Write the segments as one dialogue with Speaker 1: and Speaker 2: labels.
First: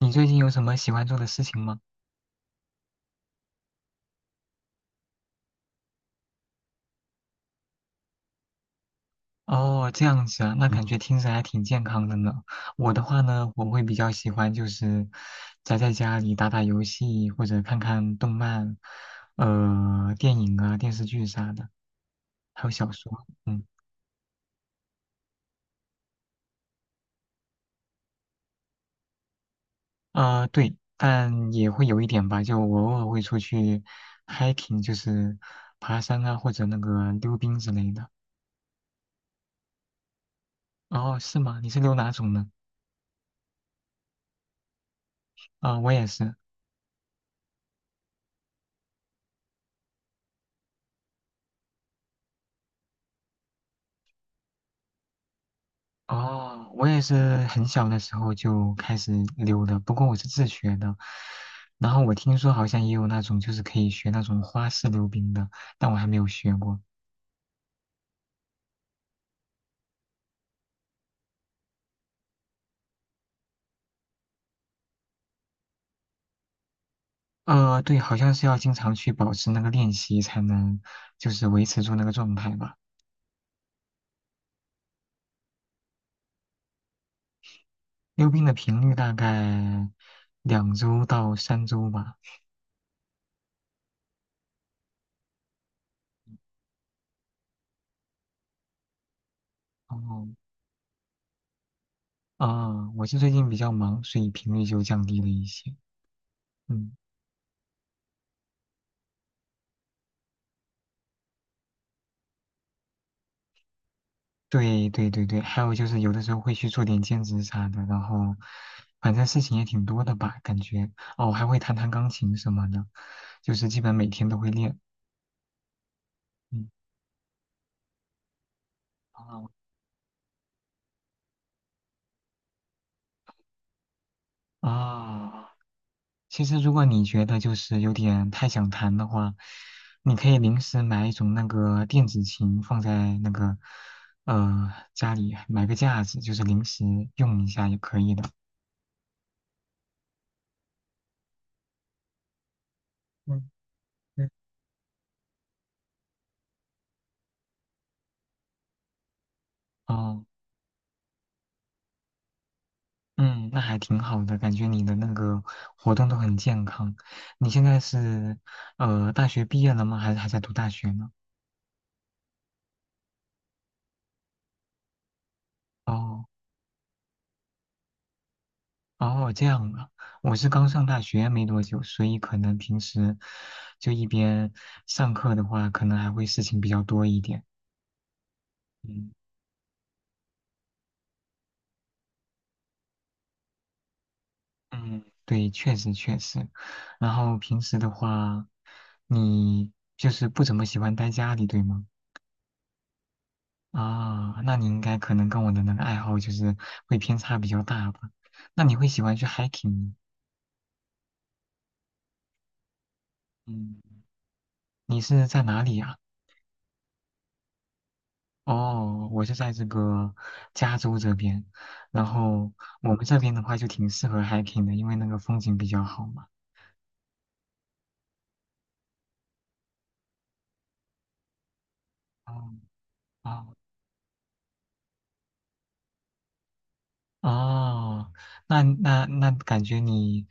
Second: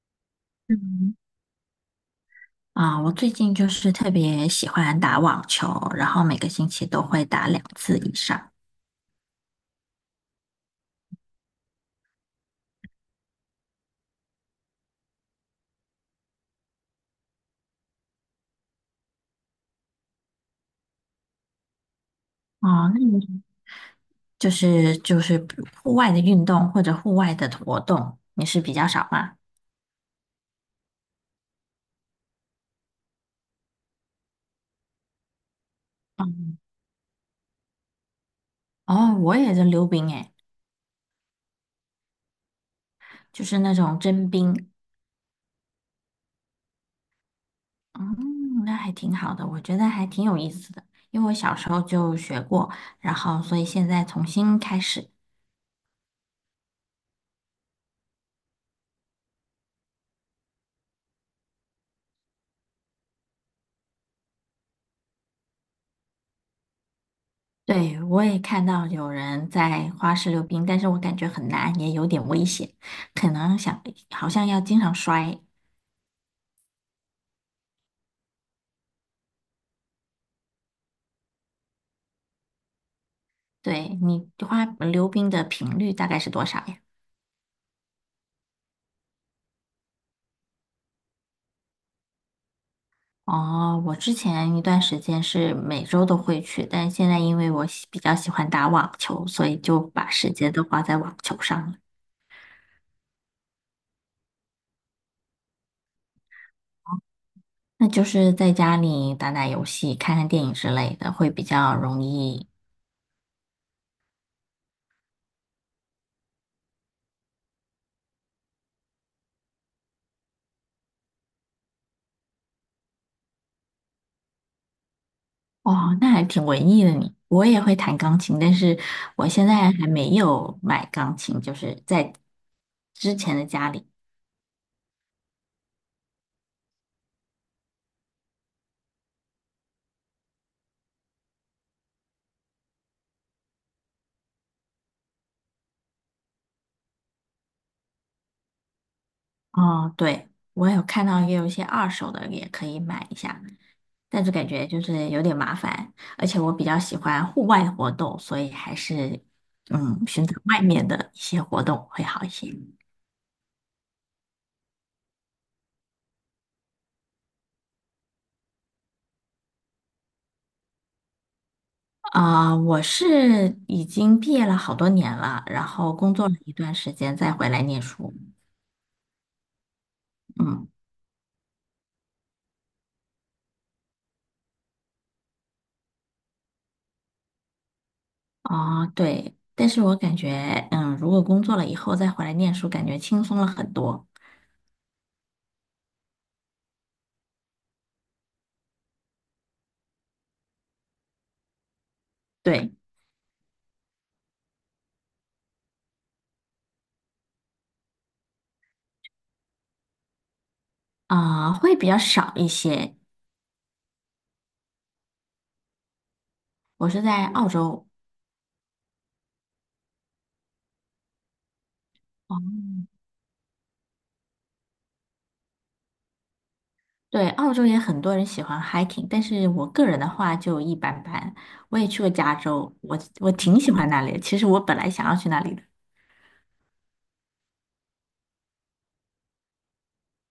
Speaker 1: 你最近有什么喜欢
Speaker 2: 嗯，
Speaker 1: 做的事情吗？
Speaker 2: 我最近就是特别喜欢打网球，然后每个星期都会打两次以上。
Speaker 1: 哦，这样子啊，那感觉听着还挺健康的呢。我的话呢，我会比较喜欢就是宅在家里打打游戏或者看看动漫，电影啊、电视剧啥的，还有小
Speaker 2: 哦，那
Speaker 1: 说。
Speaker 2: 你
Speaker 1: 嗯，
Speaker 2: 就是户外的运动或者户外的活动，你是比较少吗？
Speaker 1: 啊、对，但也会有一点吧，就我偶尔会出去 hiking，就是爬山啊或
Speaker 2: 嗯，
Speaker 1: 者那个溜冰之类的。
Speaker 2: 哦，我也在溜冰诶，
Speaker 1: 哦，是吗？你是溜哪种呢？
Speaker 2: 就是那种真冰。
Speaker 1: 啊、我也是。
Speaker 2: 嗯，那还挺好的，我觉得还挺有意思的，因为我小时候就学过，然后所以现在重新开始。
Speaker 1: 哦，我也是很小的时候就开始溜的，不过我是自学的。然后我听说好像也有那种就是可以学那种花式溜冰的，但我还没有学过。
Speaker 2: 对，我也看到有人在花式溜冰，但是我感觉很难，也有点危险，可能想好像要经常摔。
Speaker 1: 对，好像是要经常去保持那个练习才能就是维持住那个状态吧。
Speaker 2: 对，你花溜冰的频率大概是多少呀？
Speaker 1: 溜冰的频率大概2周到3周吧。
Speaker 2: 哦，我之前一段时间是每周都会去，但现在因为我比较喜欢打网球，所以就把
Speaker 1: 哦，
Speaker 2: 时间都花在网球上了。
Speaker 1: 啊，我是最近比较忙，所以频率就降低了一些。嗯。
Speaker 2: 那就是在家里打打游戏、看看电影之类的，会比较容易。
Speaker 1: 对对对对，还有就是有的时候会去做点兼职啥的，然后反正事情也挺多的吧，感觉哦，还会弹弹钢琴什么的，就是基本每天都会练。
Speaker 2: 哦，那还挺
Speaker 1: 嗯，
Speaker 2: 文艺的你。我也会弹钢琴，但是我现
Speaker 1: 哦
Speaker 2: 在还没有买钢琴，就是在之前的家里。
Speaker 1: 啊，其实如果你觉得就是有点太想弹的话，你可以临时买一种那个电子琴放在那个家里，买个架子，就是临时用一下也可以的。
Speaker 2: 哦，对，我有看到也有一些二手的，也可以买一下，
Speaker 1: 嗯
Speaker 2: 但
Speaker 1: 嗯，
Speaker 2: 是感觉就是有点麻烦，而且我比较喜欢户外活动，所以还是
Speaker 1: 哦。
Speaker 2: 选择外面的一些活动会好一些。
Speaker 1: 嗯，那还挺好的，感觉你的那个活动都很健康。你现在是大学毕业了吗？还是还在读大学呢？
Speaker 2: 我是已经毕业了好多年了，然后工
Speaker 1: 哦
Speaker 2: 作了一段时间再回来念书。
Speaker 1: 哦，这样啊，我是
Speaker 2: 嗯。
Speaker 1: 刚上大学没多久，所以可能平时就一边上课的话，可能还会事情比较多一点。
Speaker 2: 啊，
Speaker 1: 嗯
Speaker 2: 对，但是我感觉，如果工作了以后再回来念书，感觉轻松了很多。
Speaker 1: 嗯，对，确实确实。然后平时的话，你就是不怎么喜欢待家里，对吗？
Speaker 2: 对，
Speaker 1: 啊，那你应该可能跟我的那个爱好就是会偏差比较大吧？那你会喜欢去 hiking吗？
Speaker 2: 啊，会比较少一些。
Speaker 1: 嗯，你是在哪里呀？
Speaker 2: 我是在澳洲，
Speaker 1: 哦，我是在这个加州这边，然后
Speaker 2: 哦，
Speaker 1: 我们这边的话就挺适合 hiking 的，因为那个风景比较好嘛。
Speaker 2: 对，澳洲也很多人喜欢 hiking，但是我个人的话就一般般。我也去过
Speaker 1: 哦
Speaker 2: 加州，我
Speaker 1: 哦
Speaker 2: 挺喜欢那里的。其实我本来想要去那里的，
Speaker 1: 哦，那感觉你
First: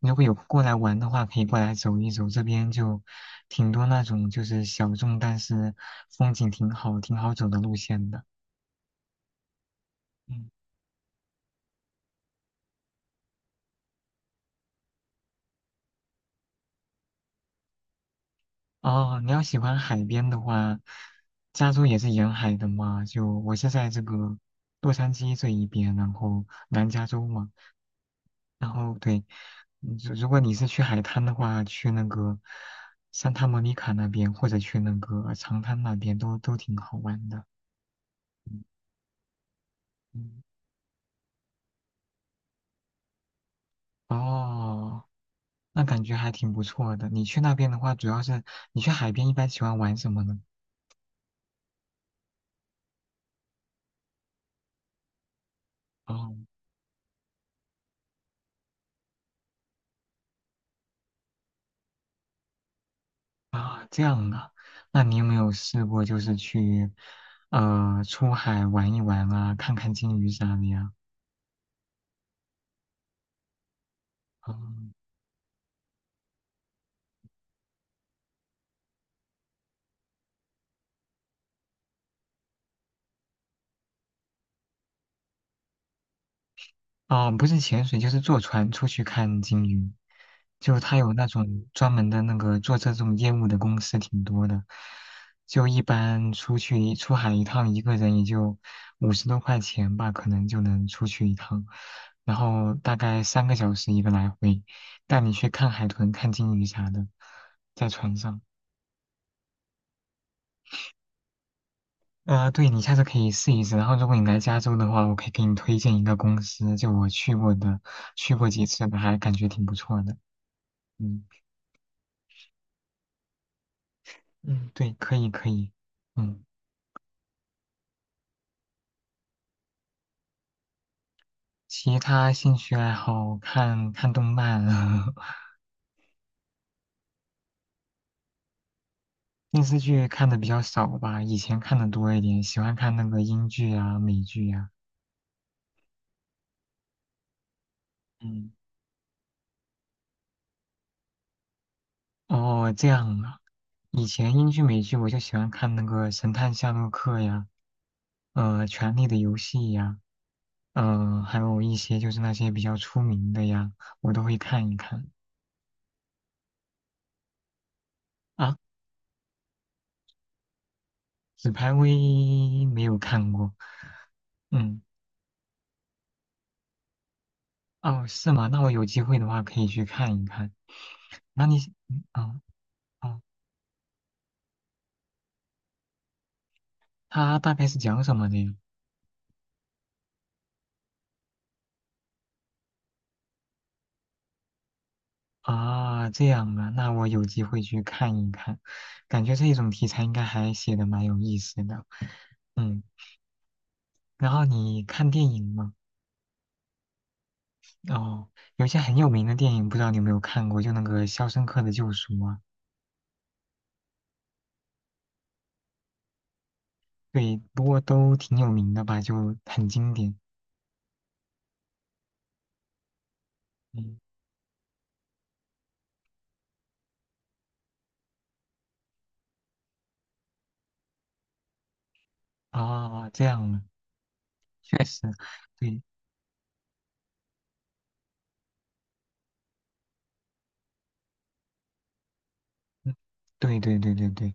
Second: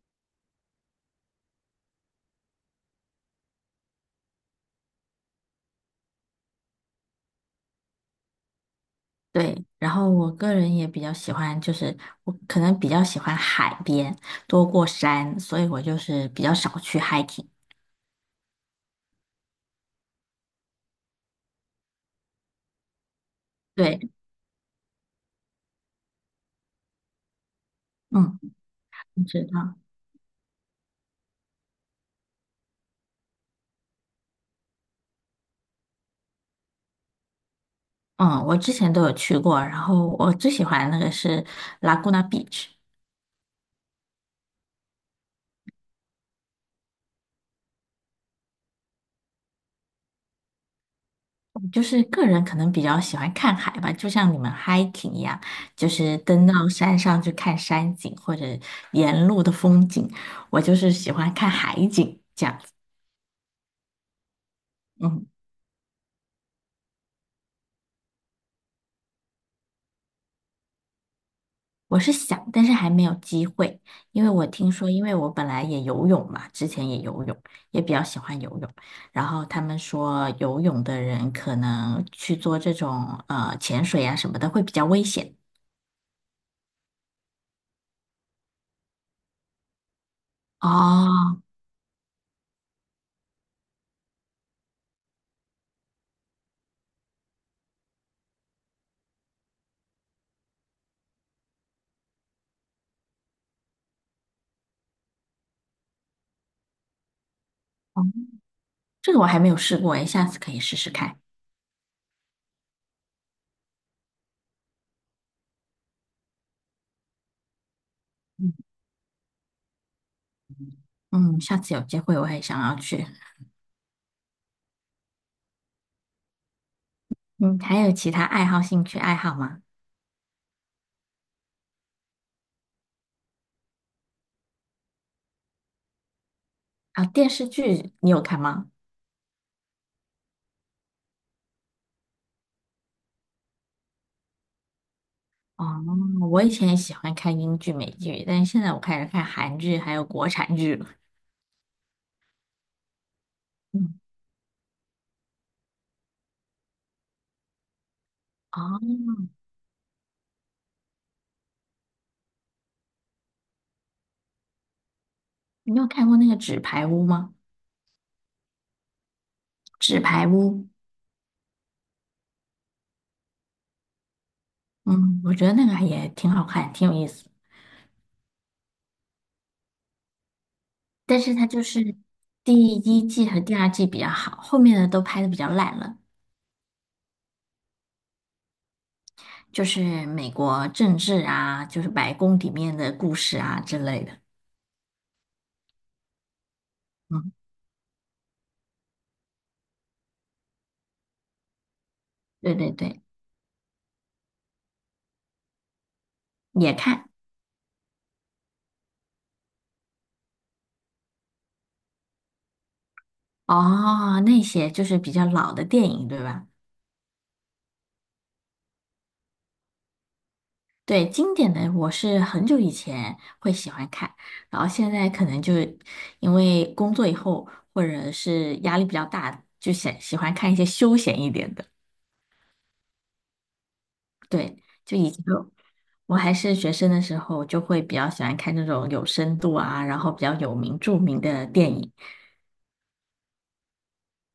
Speaker 1: 如果有过来玩的话，可以过来走一走，这边就挺多那种就是小众但是风景挺好、挺好走的路线的。
Speaker 2: 对。然后我
Speaker 1: 嗯，
Speaker 2: 个人也比较喜欢，就是我可能比较喜欢海边多过山，所以我就是比较少去 hiking。
Speaker 1: 哦，你要喜欢海边的话，加州也是沿海的嘛。就我是在这
Speaker 2: 对，
Speaker 1: 个洛杉矶这一边，然后南加州嘛。
Speaker 2: 嗯，
Speaker 1: 然后
Speaker 2: 你
Speaker 1: 对，
Speaker 2: 知道。
Speaker 1: 如果你是去海滩的话，去那个산타莫妮卡那边，或者去那个长滩那边，都挺好玩的。
Speaker 2: 嗯，我之前都有去过，然后我
Speaker 1: 嗯，
Speaker 2: 最喜欢的那个是 Laguna Beach，
Speaker 1: 哦，那感觉还挺不错的。你去那边的话，主要是你去海边一般喜欢玩什么呢？
Speaker 2: 就是个人可能比较喜欢看海吧，就像你们 hiking 一样，就是
Speaker 1: 哦。
Speaker 2: 登到山上去看山景或者沿路的风景，我就是喜欢看海景这样子。
Speaker 1: 啊，这样啊，那你有
Speaker 2: 嗯。
Speaker 1: 没有试过就是去，出海玩一玩啊，看看鲸鱼啥的呀？
Speaker 2: 我是想，但是还没有机会，因为我听说，
Speaker 1: 嗯，
Speaker 2: 因为我本来也游泳嘛，之前也游泳，也比较喜欢游泳。然后他们说，游泳的人可能去做这种潜水啊什么的会比较危险。
Speaker 1: 哦，不是潜水，就是坐船出去看鲸鱼，就他有那
Speaker 2: 哦，
Speaker 1: 种专门的那个做这种业务的公司挺多的，就一般出去一出海一趟，一个人也就50多块钱吧，可能就能出去一趟，然后大概3个小时一个来回，带你去看海豚、看鲸鱼啥的，在
Speaker 2: 哦，
Speaker 1: 船上。
Speaker 2: 这个我还没有试过诶，下次可以试试看。
Speaker 1: 对，你下次可以试一试。然后，如果你来加州的话，我可以给你推荐一个公司，就我去过的，去过
Speaker 2: 嗯，
Speaker 1: 几次的，还感觉挺不错的。嗯
Speaker 2: 嗯，下次有机会我也想要去。
Speaker 1: 嗯，对，可以可以。嗯，
Speaker 2: 嗯，还有其他爱好、兴趣爱好吗？
Speaker 1: 其他兴趣爱好看看动漫，
Speaker 2: 啊，电视剧你有看吗？
Speaker 1: 电视剧看的比较少吧，以前看的多一点，喜欢看那个英剧啊、美剧呀、
Speaker 2: 哦，我以前也喜欢看英剧、美剧，但是
Speaker 1: 嗯，
Speaker 2: 现在我开始看韩剧还有国产剧了。
Speaker 1: 哦，这样啊。
Speaker 2: 嗯，
Speaker 1: 以前英剧、美剧我就喜欢看那个《神探夏洛克》呀，
Speaker 2: 哦，
Speaker 1: 《权力的游戏》呀。嗯，还有一些就是那些比较出名的呀，我都会看一看
Speaker 2: 你有看过那个《纸牌屋》吗？
Speaker 1: 啊。
Speaker 2: 《纸牌屋》，
Speaker 1: 纸牌屋一没有看过，嗯，
Speaker 2: 嗯，我觉得那个也挺好看，挺有意思。
Speaker 1: 哦，是吗？那我有机会的话可以去看一看。
Speaker 2: 但是
Speaker 1: 那
Speaker 2: 它
Speaker 1: 你，
Speaker 2: 就是
Speaker 1: 嗯，哦，
Speaker 2: 第一
Speaker 1: 哦，
Speaker 2: 季和第二季比较好，后面的都拍的比较烂了，
Speaker 1: 它大概是讲什么的呀？
Speaker 2: 就是美国政治啊，就是白宫里面的故事啊之类的。
Speaker 1: 啊，这样啊，那我有
Speaker 2: 嗯，
Speaker 1: 机会去看一看，感觉这一种题材应该还写的蛮有意思的。
Speaker 2: 对对
Speaker 1: 嗯，
Speaker 2: 对，
Speaker 1: 然后你看电影吗？
Speaker 2: 也看。
Speaker 1: 哦，有些很有名的电影，不知道你有没有看过，就那个《肖申克的救赎》啊。
Speaker 2: 哦，那些就是比较老的电影，对吧？
Speaker 1: 对，不过都挺有名的吧，就很经典。
Speaker 2: 对，经典的我是很久以前会喜欢
Speaker 1: 嗯，
Speaker 2: 看，然后现在可能就因为工作以后或者是压力比较大，就喜欢看一些休闲一点的。
Speaker 1: 啊，这样啊，
Speaker 2: 对，
Speaker 1: 确
Speaker 2: 就
Speaker 1: 实，
Speaker 2: 以前
Speaker 1: 对，
Speaker 2: 我还是学生的时候，就会比较喜欢看那种有深度啊，然后比较有名著名的电影。
Speaker 1: 嗯，对对对对对，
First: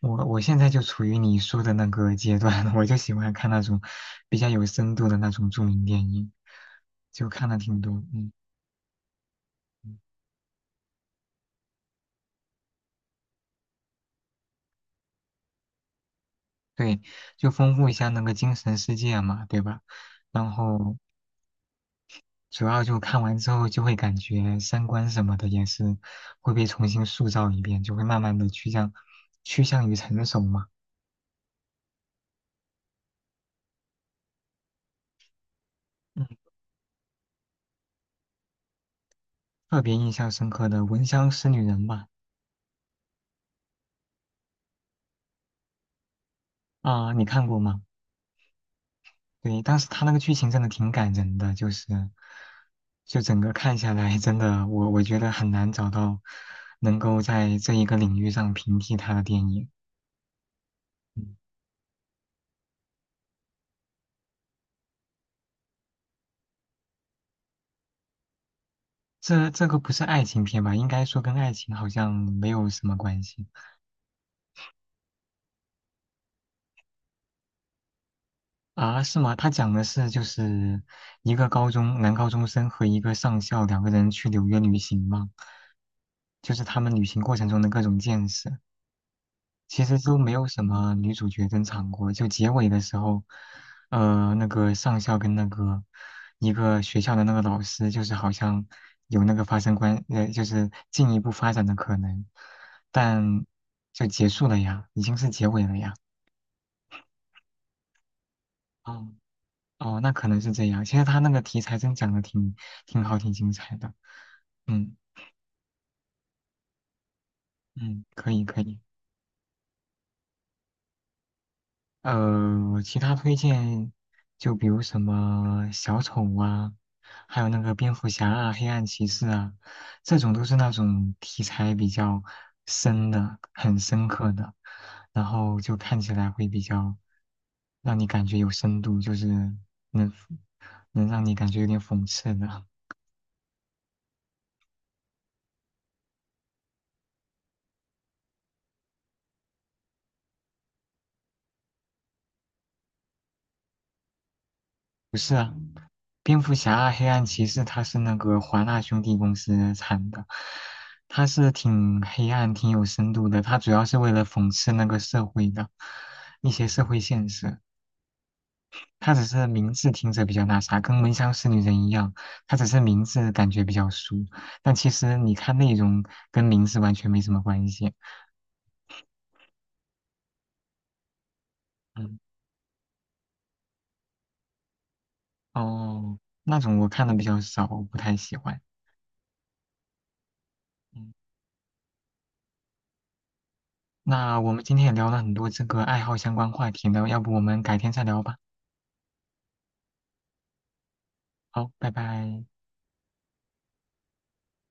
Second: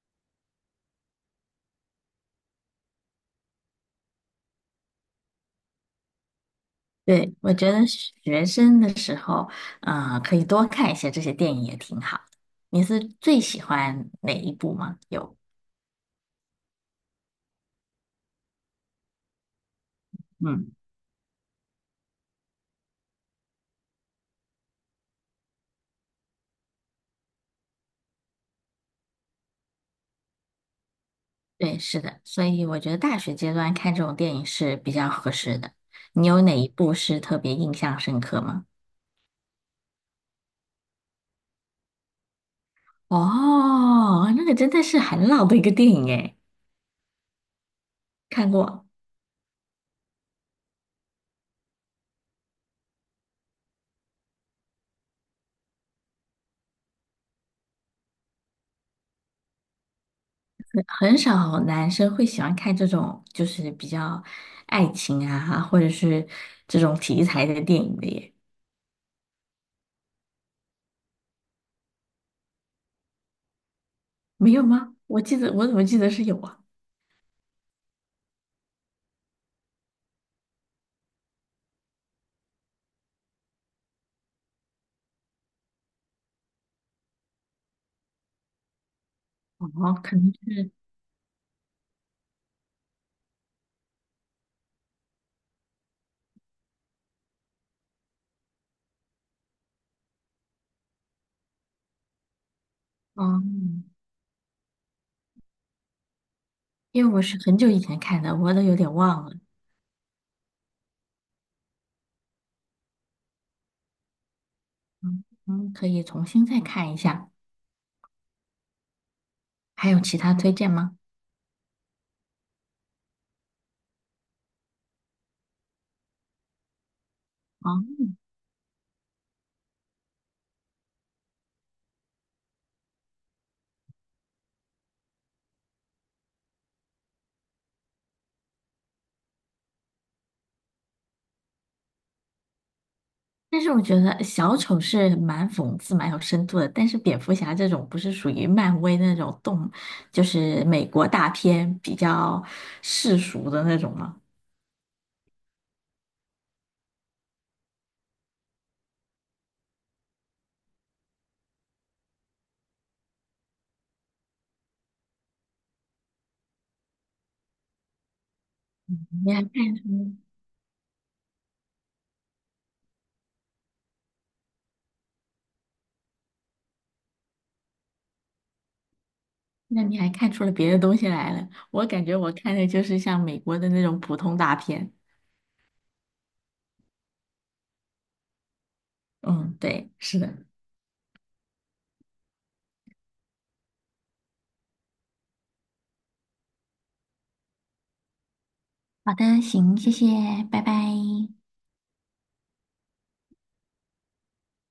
Speaker 1: 我现在就处于你说的那个阶段，我就喜欢看那种比较有深度的那种著名电影，就
Speaker 2: 对，
Speaker 1: 看
Speaker 2: 我
Speaker 1: 了
Speaker 2: 觉
Speaker 1: 挺
Speaker 2: 得
Speaker 1: 多，嗯，
Speaker 2: 学生的时候，可以多看一些这些电影也挺好。你是最喜欢哪一部吗？有，
Speaker 1: 对，就丰富一下那个精神世界嘛，对吧？然
Speaker 2: 嗯。
Speaker 1: 后主要就看完之后就会感觉三观什么的也是会被重新塑造一遍，就会慢慢的趋向于成熟嘛。
Speaker 2: 对，是的，所以我觉得大学阶段看这种电影是比较合适的。
Speaker 1: 嗯，
Speaker 2: 你有哪一部是特别印象深刻吗？
Speaker 1: 特别印象深刻的《闻香识女人》吧，
Speaker 2: 哦，那个真的是很老的一个电影诶，
Speaker 1: 啊、你看过吗？
Speaker 2: 看过。
Speaker 1: 对，当时他那个剧情真的挺感人的，就是，就整个看下来，真的我觉得很难找到能够在这一个领域上平替他的电影。
Speaker 2: 很
Speaker 1: 嗯，
Speaker 2: 少男生会喜欢看这种就是比较爱情啊，或者是这种题材的电影的耶，
Speaker 1: 这个不是爱情片吧？应该说跟爱情好像没有什么关系
Speaker 2: 没有吗？我记得我怎么记得是有啊？
Speaker 1: 啊？是吗？他讲的是就是一个高中生和一个上校两个人去纽约旅行吗？就是他们旅行过程中的各种见识。
Speaker 2: 哦，
Speaker 1: 其实
Speaker 2: 可
Speaker 1: 都没
Speaker 2: 能
Speaker 1: 有什
Speaker 2: 是，
Speaker 1: 么女主角登场过，就结尾的时候，那个上校跟那个一个学校的那个老师，就是好像有那个发生关，就是进一步发展的可能，但
Speaker 2: 嗯，
Speaker 1: 就结束了呀，已经是结尾了呀。
Speaker 2: 因为我是很久以前看的，我都有点
Speaker 1: 哦
Speaker 2: 忘了。
Speaker 1: 哦，那可能是这样。其实他那个题材真讲的挺好，挺精彩的。嗯
Speaker 2: 嗯，嗯，可以重新再看一下。
Speaker 1: 嗯，可以可以。
Speaker 2: 还有其他推荐吗？
Speaker 1: 其他推荐就比如什么小丑啊，还有那个蝙
Speaker 2: 哦，
Speaker 1: 蝠侠啊、黑暗骑士啊，这种都是那种题材比较深的、很深刻的，然后就看起来会比较让你感觉有深度，就是能让你感觉有点讽刺的。
Speaker 2: 但是我觉得小丑是蛮讽刺、蛮有深度的，但是蝙蝠侠这种不是属于漫威那种动，就是美国大片比较世俗的那种吗？
Speaker 1: 不是啊，蝙蝠侠、黑暗骑士，它是那个华纳兄弟公司产的，它是挺黑暗、挺有深度的。它主要是为了讽刺那个社会的一些社会现实。它只
Speaker 2: 你还
Speaker 1: 是
Speaker 2: 看
Speaker 1: 名字
Speaker 2: 出，
Speaker 1: 听着比较那啥，跟《闻香识女人》一样，它只是名字感觉比较俗，但其实你看内容跟名字完全没什么关系。
Speaker 2: 那你还看出了别的东西来了？我感觉
Speaker 1: 嗯，
Speaker 2: 我看的就是像美国的那种普通大片。
Speaker 1: 哦，那种我看的比较少，我不太喜欢。
Speaker 2: 嗯，对，是的。
Speaker 1: 嗯，那我们今天也聊了很多这个爱好相关话题呢，要不我们改天再聊吧。
Speaker 2: 好的，行，谢谢，拜拜。
Speaker 1: 好，拜拜。